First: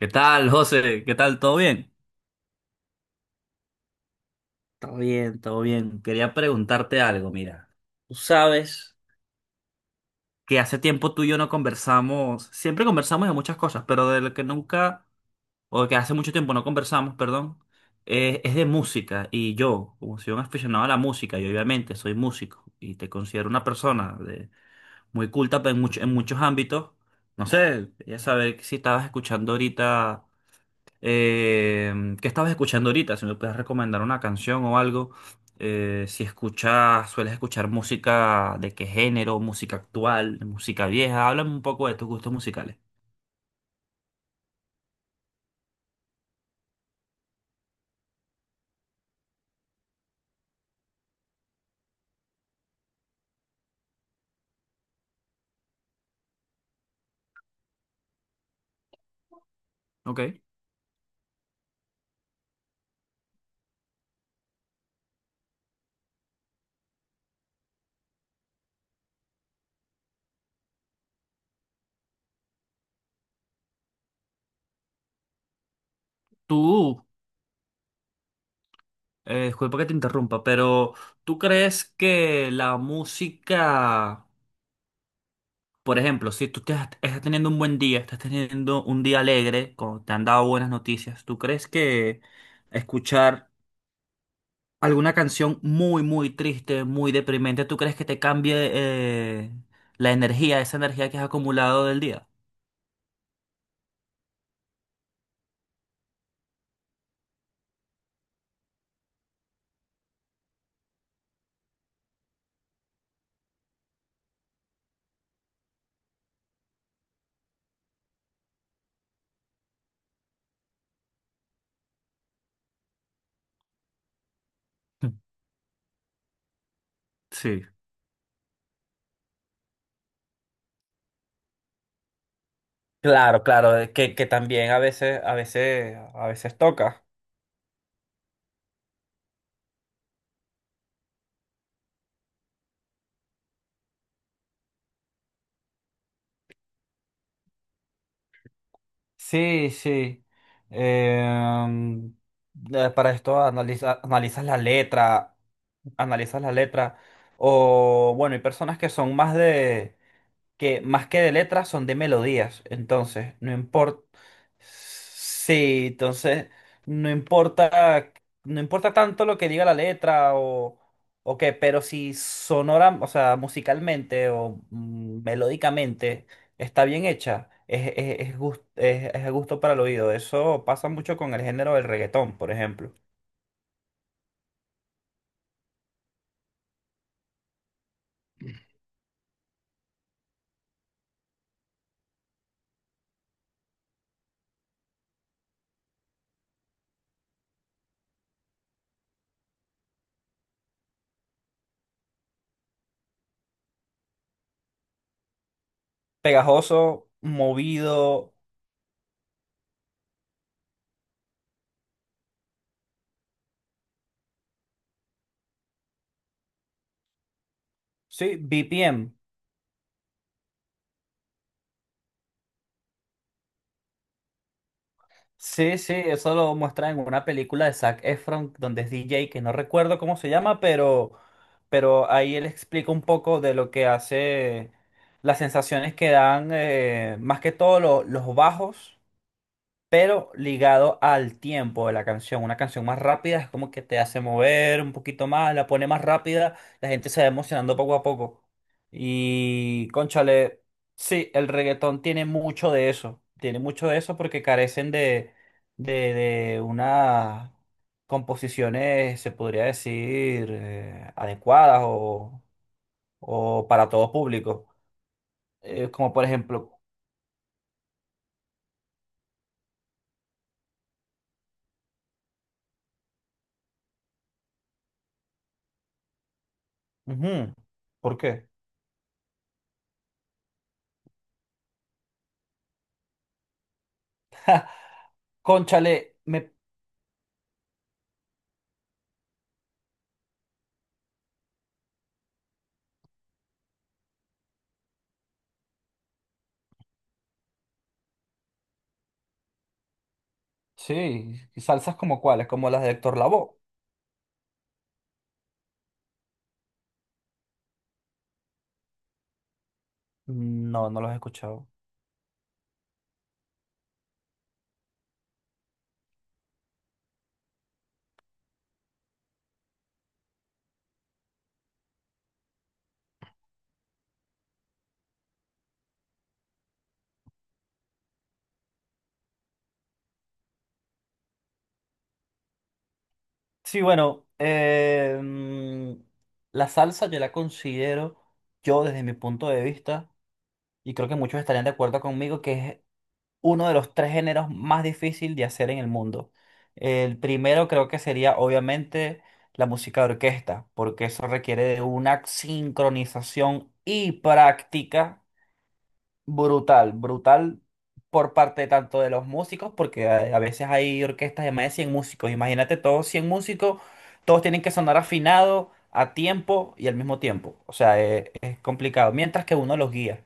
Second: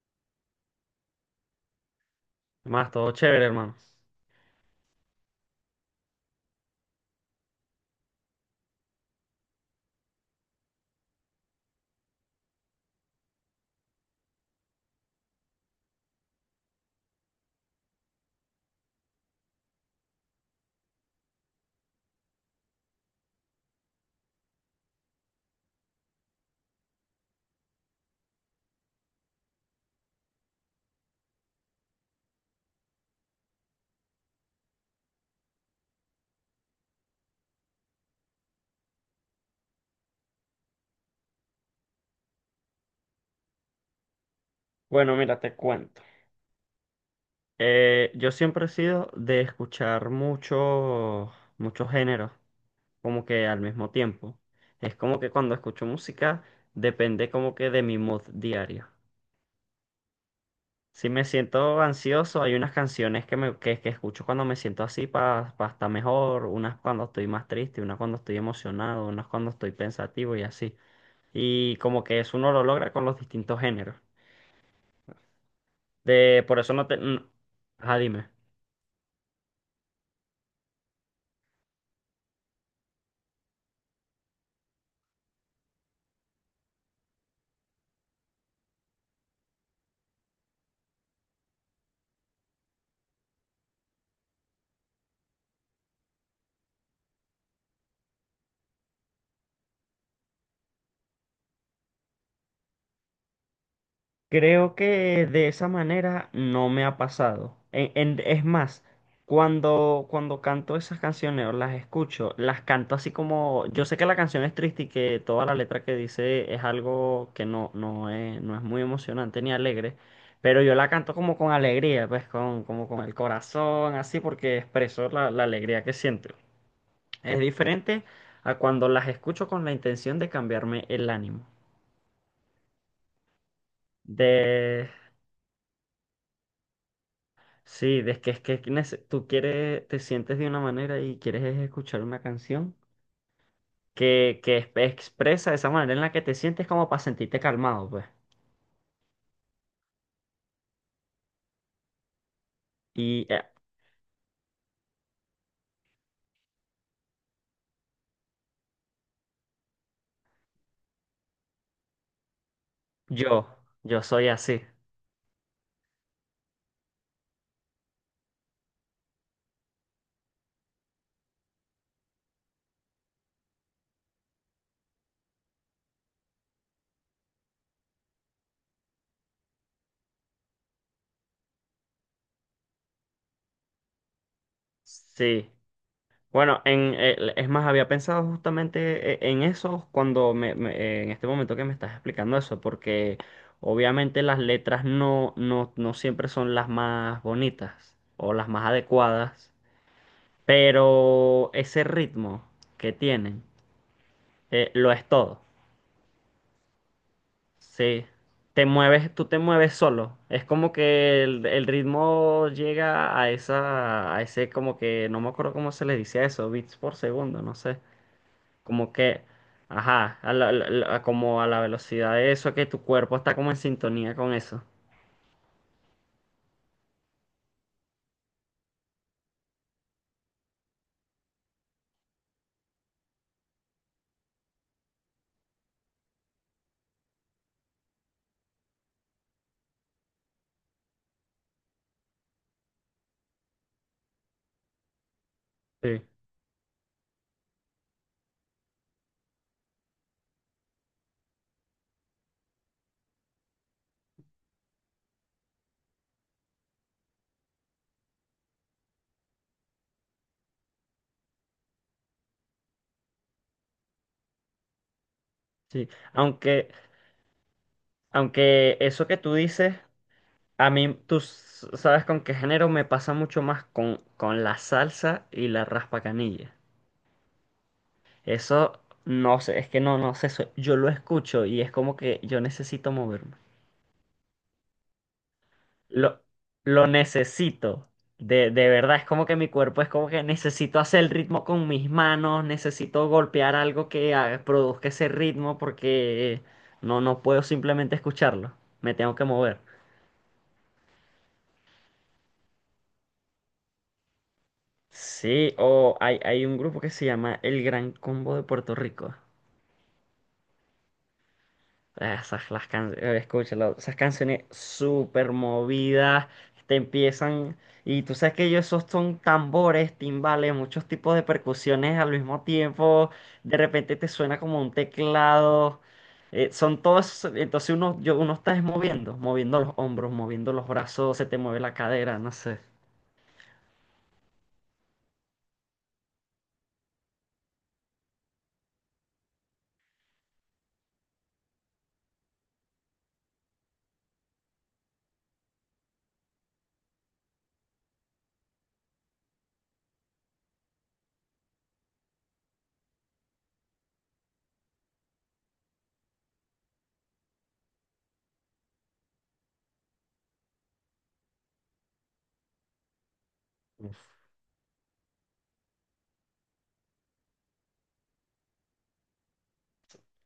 ¿Qué tal, José? ¿Qué tal? ¿Todo bien? Más todo chévere, hermano. Todo bien, todo bien. Quería preguntarte algo, mira. Tú sabes que hace tiempo tú y yo no conversamos, siempre conversamos de muchas cosas, pero de lo que nunca, o que hace mucho tiempo no conversamos, perdón, es de música. Y yo, como soy un aficionado a la música, y obviamente soy músico, y te considero una persona de, muy culta pues, en muchos ámbitos, no sé, ya saber si estabas escuchando ahorita. Eh, ¿Qué estabas escuchando ahorita? Si me puedes recomendar una canción o algo. Si escuchas, sueles escuchar música de qué género, música actual, música vieja. Háblame un poco de tus gustos musicales. Bueno, mira, te cuento. Yo siempre he sido de escuchar muchos géneros, como que al mismo tiempo. Es como que cuando escucho música, depende como que de mi mood diario. Ok. Si me siento ansioso, hay unas canciones que escucho cuando me siento así para estar mejor, unas cuando estoy más triste, unas cuando estoy emocionado, unas cuando estoy pensativo y así. Y como que eso uno lo logra con los distintos géneros. Por eso no te... Tú, Ajá, dime. Disculpa que te interrumpa, pero ¿tú crees que la música, por ejemplo, si tú estás teniendo un buen día, estás teniendo un día alegre, como te han dado buenas noticias, ¿tú crees que escuchar alguna canción muy, muy triste, muy deprimente, ¿tú crees que te cambie la energía, esa energía que has acumulado del día? Creo que de esa manera no me ha pasado. Es más, cuando canto esas canciones o las escucho, las canto así como, yo sé que la canción es triste y que toda la letra que dice es algo que no, no es, no es muy emocionante ni alegre, pero yo la canto como con alegría, pues con, como con el corazón, así porque expreso la alegría que siento. Es Sí. diferente a cuando las escucho con la intención de cambiarme el ánimo. Claro, claro, que también a veces, a veces, a veces toca. Sí, es que nece- tú quieres, te sientes de una manera y quieres es escuchar una canción que es- expresa esa manera en la que te sientes como para sentirte calmado, pues. Sí, sí. Em, para Y esto analizas la letra, analizas la letra. O bueno, hay personas que son más de, que más que de letras son de melodías. Entonces, yo, no yo importa. soy así. Sí, entonces, no importa, no importa tanto lo que diga la letra o qué, pero si sonora, o sea, musicalmente o melódicamente está bien hecha, es a gusto para el oído. Eso pasa mucho con el género del reggaetón, por ejemplo. Sí. Bueno, es más, había pensado justamente en eso cuando en este momento que me estás explicando eso, porque obviamente las letras no siempre son las más bonitas o las más adecuadas. Pero ese ritmo que tienen, lo es todo. Pegajoso, Sí. movido, Te mueves, tú te mueves solo. Es como que el ritmo llega a esa, a ese como que, no me acuerdo cómo se le dice a eso, bits por segundo, no sé. sí, Como BPM. que, ajá, a la- la- la- como a la velocidad de eso, que tu cuerpo está como en sintonía con eso. Sí, sí, eso lo muestra en una película de Zac Efron, donde es DJ, que no recuerdo cómo se llama, pero ahí él explica un poco de lo que hace, las sensaciones que dan, más que todo los bajos pero ligado al tiempo de la canción. Una canción más rápida es como que te hace mover un poquito más, la pone más Sí, rápida, la gente se va emocionando poco a poco. Y, cónchale, sí, el reggaetón tiene mucho de eso, tiene mucho de eso porque carecen de, de, de unas composiciones, se podría decir, adecuadas o para todo público. sí. Como por Aunque, ejemplo, aunque eso que tú dices. A mí, tú s- sabes con qué género me pasa mucho más con la salsa y la raspacanilla. ujú, ¿por qué? Eso no sé, es que no sé, eso- yo lo escucho y es como que yo necesito moverme. Cónchale, Lo, me lo necesito, de verdad, es como que mi cuerpo es como que necesito hacer el ritmo con mis manos, necesito golpear algo que haga- produzca ese ritmo porque no puedo simplemente escucharlo, me tengo que mover. sí, ¿y salsas como cuáles? ¿Como las de Héctor Lavoe? Sí, o hay un grupo que se llama El Gran Combo de Puerto Rico. No, no los he escuchado. Ah, esas las canciones, escúchalo, esas canciones súper movidas, te empiezan, y tú sabes que ellos esos son tambores, timbales, muchos tipos de percusiones al mismo tiempo, de repente te suena como un teclado, son todos, entonces uno está es moviendo, moviendo los hombros, moviendo los brazos, se te mueve la cadera, no sé, Sí, bueno, la salsa yo la considero, yo desde mi punto de vista, y creo que muchos estarían de acuerdo conmigo, que es uno de los tres géneros más difícil de hacer en el mundo. El primero creo que sería obviamente la música de orquesta, porque eso requiere de una sincronización y práctica brutal, brutal por parte tanto de los músicos, porque a veces hay orquestas de más de 100 músicos. Imagínate todos 100 músicos, todos tienen que sonar afinado, a tiempo y al mismo tiempo. O sea, es complicado, mientras que uno los guía.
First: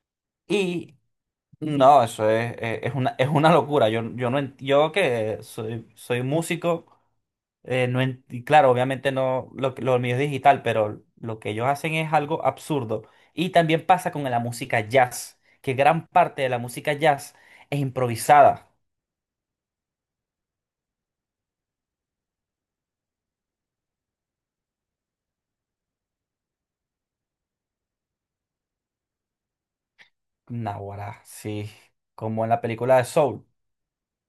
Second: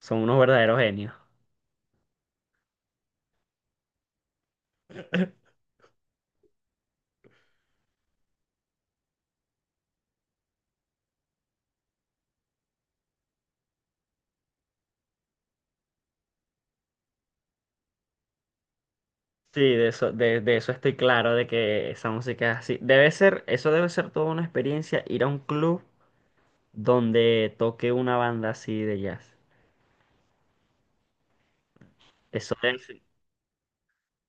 son unos verdaderos Y genios. no, eso es una locura. No, yo que soy, soy músico, no y claro, obviamente no, lo mío es digital, pero lo que ellos hacen es algo absurdo. Y también pasa con la música jazz, que gran parte de la música jazz es improvisada. Sí, de eso estoy claro, de que esa música es así. Debe ser, eso debe ser toda una experiencia, ir a un club donde toque una banda así de jazz. Naguará, sí, como en Eso la debe película ser- de Soul.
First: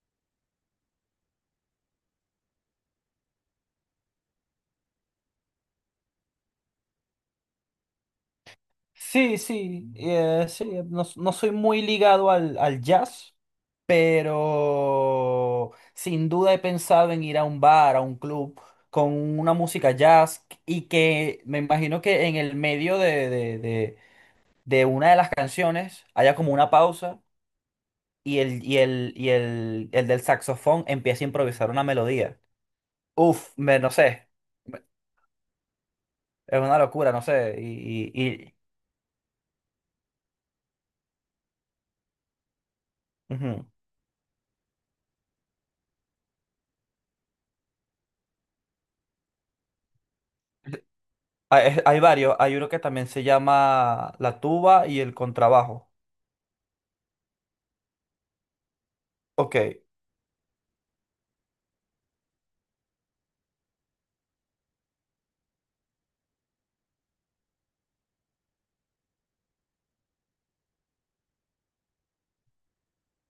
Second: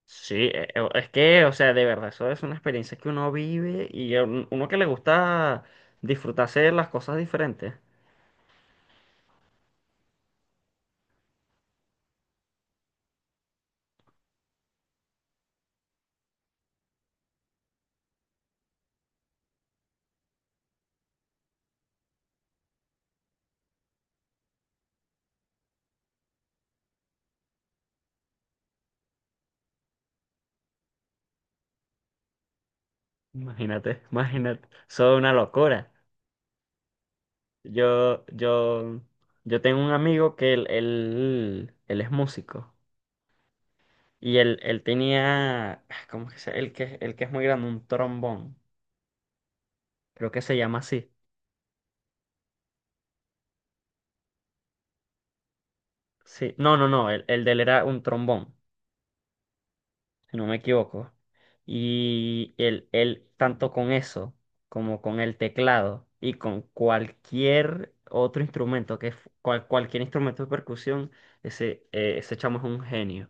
sí, es que, o sea, de verdad, eso es una experiencia que uno vive y a un- uno que le gusta disfrutarse de las cosas diferentes. Sí, sí, sí, no, no soy muy ligado al, al jazz, pero sin duda he pensado en ir a un bar, a un club con una música jazz y que me imagino que en el medio de una de las canciones haya como una pausa y el, y el, y el, el del saxofón empieza a improvisar una melodía. Uf, no Imagínate, sé. imagínate, eso es una locura. Es una locura, no sé. Yo, yo, yo tengo un amigo que él es músico. Ujú. Y él tenía, ah, ¿cómo que se? El que es muy grande, un trombón. Creo que se llama así. Hay, hay varios. Hay uno que también se llama la tuba y el contrabajo. Sí. No, no, no. El de él era un trombón, Ok. si no me equivoco. Y tanto con eso, como con el teclado y con cualquier otro instrumento, que es cual- cualquier instrumento de percusión, ese chamo es un genio.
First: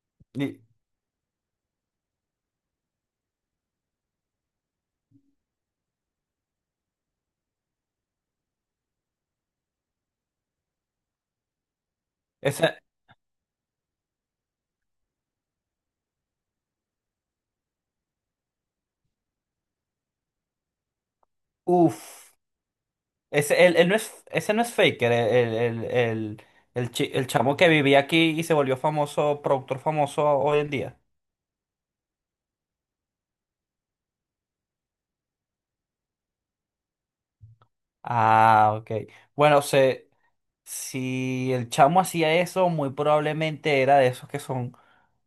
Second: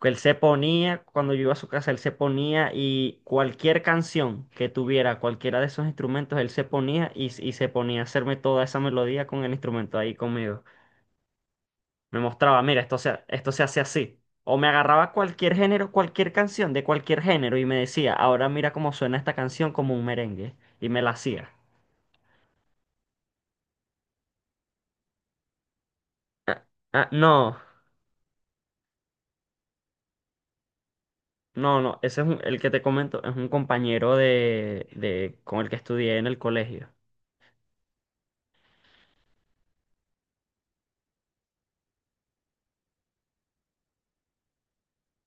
Que él se Y ponía, cuando yo iba a su casa, él se ponía y cualquier canción que tuviera, cualquiera de esos instrumentos, él se ponía y se ponía a hacerme toda esa melodía con el instrumento ahí conmigo. Me mostraba, ese, mira, esto se hace así. O me agarraba cualquier género, cualquier canción de cualquier género y me decía, ahora mira cómo suena esta canción como un merengue. Y me la hacía. uf. Ese, él no es, ese no es Faker, el, el, el, el, el Ah, chi- el chamo no, que vivía aquí y se volvió famoso, productor famoso hoy en día. no, no, ese es un- el que te comento, es un compañero con el que estudié en el colegio. Ah, ok. Bueno, si el chamo hacía eso, muy probablemente era de esos que son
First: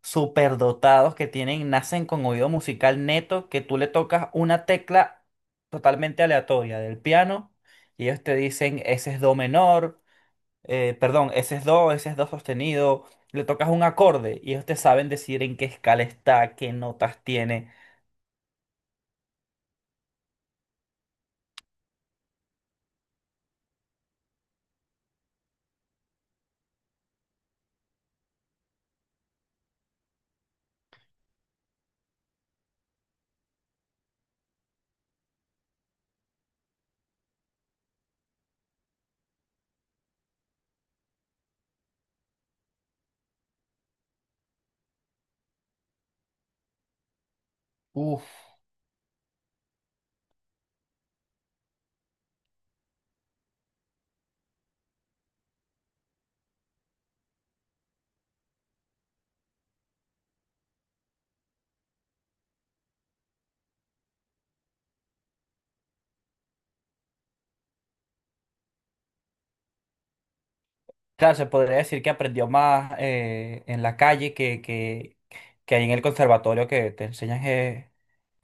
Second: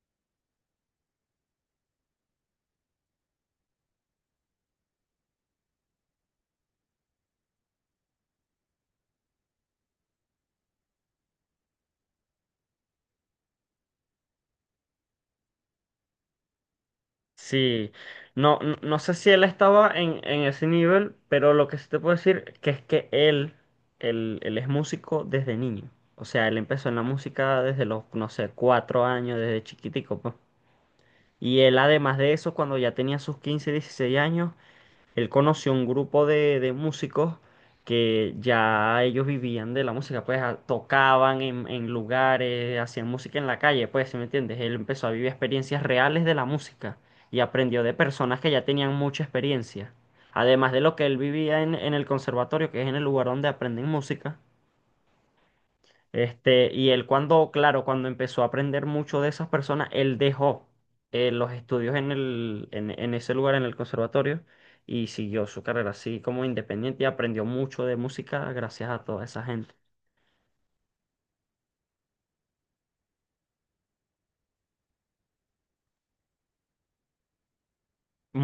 superdotados, que tienen, nacen con oído musical neto, que tú le tocas una tecla totalmente aleatoria del piano y ellos te dicen, ese es do menor, perdón, ese es do sostenido, le tocas un acorde y ellos te saben decir en qué escala está, qué notas tiene. Sí, no, no, no sé si él estaba en ese nivel, pero lo que sí te puedo decir que es que él es músico desde niño. O sea, él empezó en la música desde los, no sé, cuatro años, desde chiquitico, pues. Y él, además de eso, cuando ya tenía sus 15 16 años, él conoció un grupo de músicos que ya ellos vivían de la música, pues a- tocaban en lugares, hacían música en la calle, pues, ¿sí me entiendes? Él empezó a vivir experiencias reales de la música y aprendió de Uf, personas que ya tenían mucha experiencia. Además de lo que él vivía en el conservatorio, que es en el lugar donde aprenden música, este, y él cuando, claro, cuando empezó a aprender mucho de esas personas, él dejó los estudios en en ese lugar, en el conservatorio, y siguió su carrera así como independiente y aprendió mucho de música gracias a toda esa gente. claro, se podría decir que aprendió más en la calle que, que ahí en el conservatorio que te enseñan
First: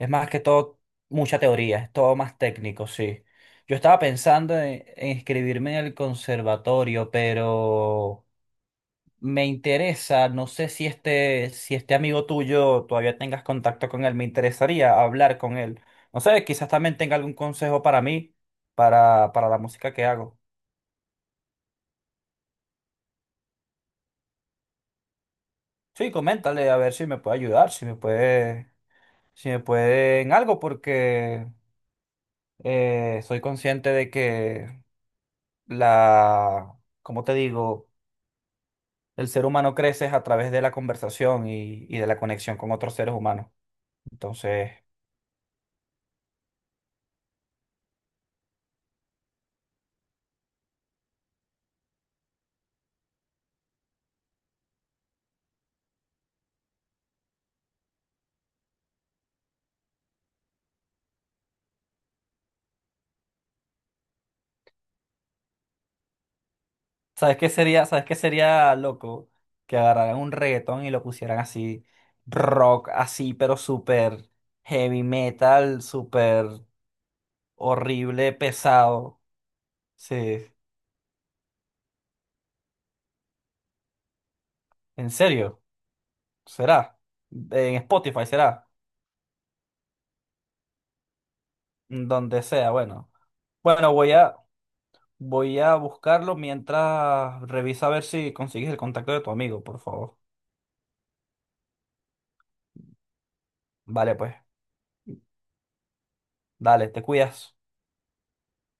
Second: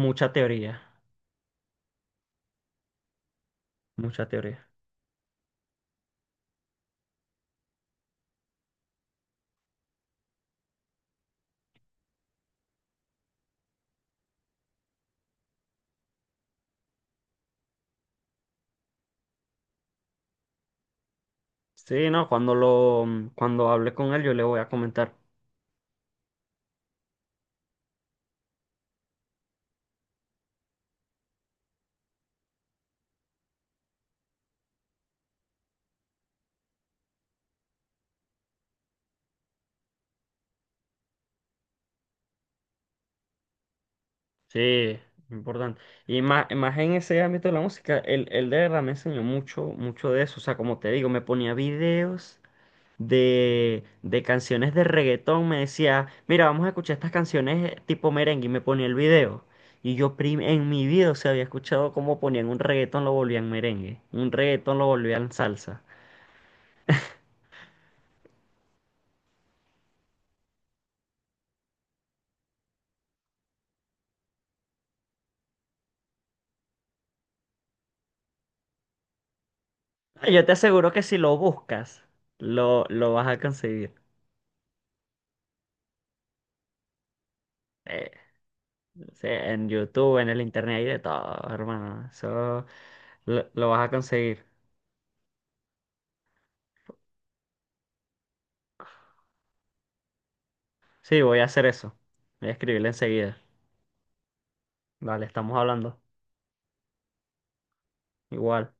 es más que todo teoría, mucha teoría, es todo más técnico, sí. Yo estaba mucha pensando teoría. En inscribirme en el conservatorio, pero me interesa, no sé si este amigo tuyo todavía tengas contacto con él, me interesaría hablar con él. No sé, quizás también tenga algún consejo para mí, para la música que hago. Sí, no, cuando lo, cuando hable con él yo le voy a comentar. Sí, coméntale a ver si me puede ayudar, si me puede en algo, porque soy consciente de que la, como te digo, el ser humano crece a través de la conversación y de la conexión con otros seres humanos. Entonces, Sí, importante. Y más, más en ese ámbito de la música, él de verdad me enseñó mucho, mucho de eso. O sea, como te digo, me ponía videos de canciones de reggaetón, me decía, mira, vamos a escuchar estas canciones tipo merengue y me ponía el video. Y yo prim- en mi vida, o sea, había escuchado cómo ponían un reggaetón, lo volvían merengue, un reggaetón lo volvían salsa. ¿sabes qué sería loco que agarraran un reggaetón y lo pusieran así, rock así, pero súper heavy metal, súper horrible, pesado? Ah, Sí, yo te aseguro que si lo buscas, lo vas a conseguir. en serio. Será. En Eh, Spotify será. sí, en YouTube, en el internet, hay de todo, hermano. Donde Eso sea, bueno. Lo vas a Bueno, voy a, conseguir. voy a buscarlo mientras revisa a ver si consigues el contacto de tu amigo, por favor. Sí, voy a hacer eso. Voy a escribirle enseguida. Vale, pues. Vale, estamos hablando. Dale, te cuidas. Igual.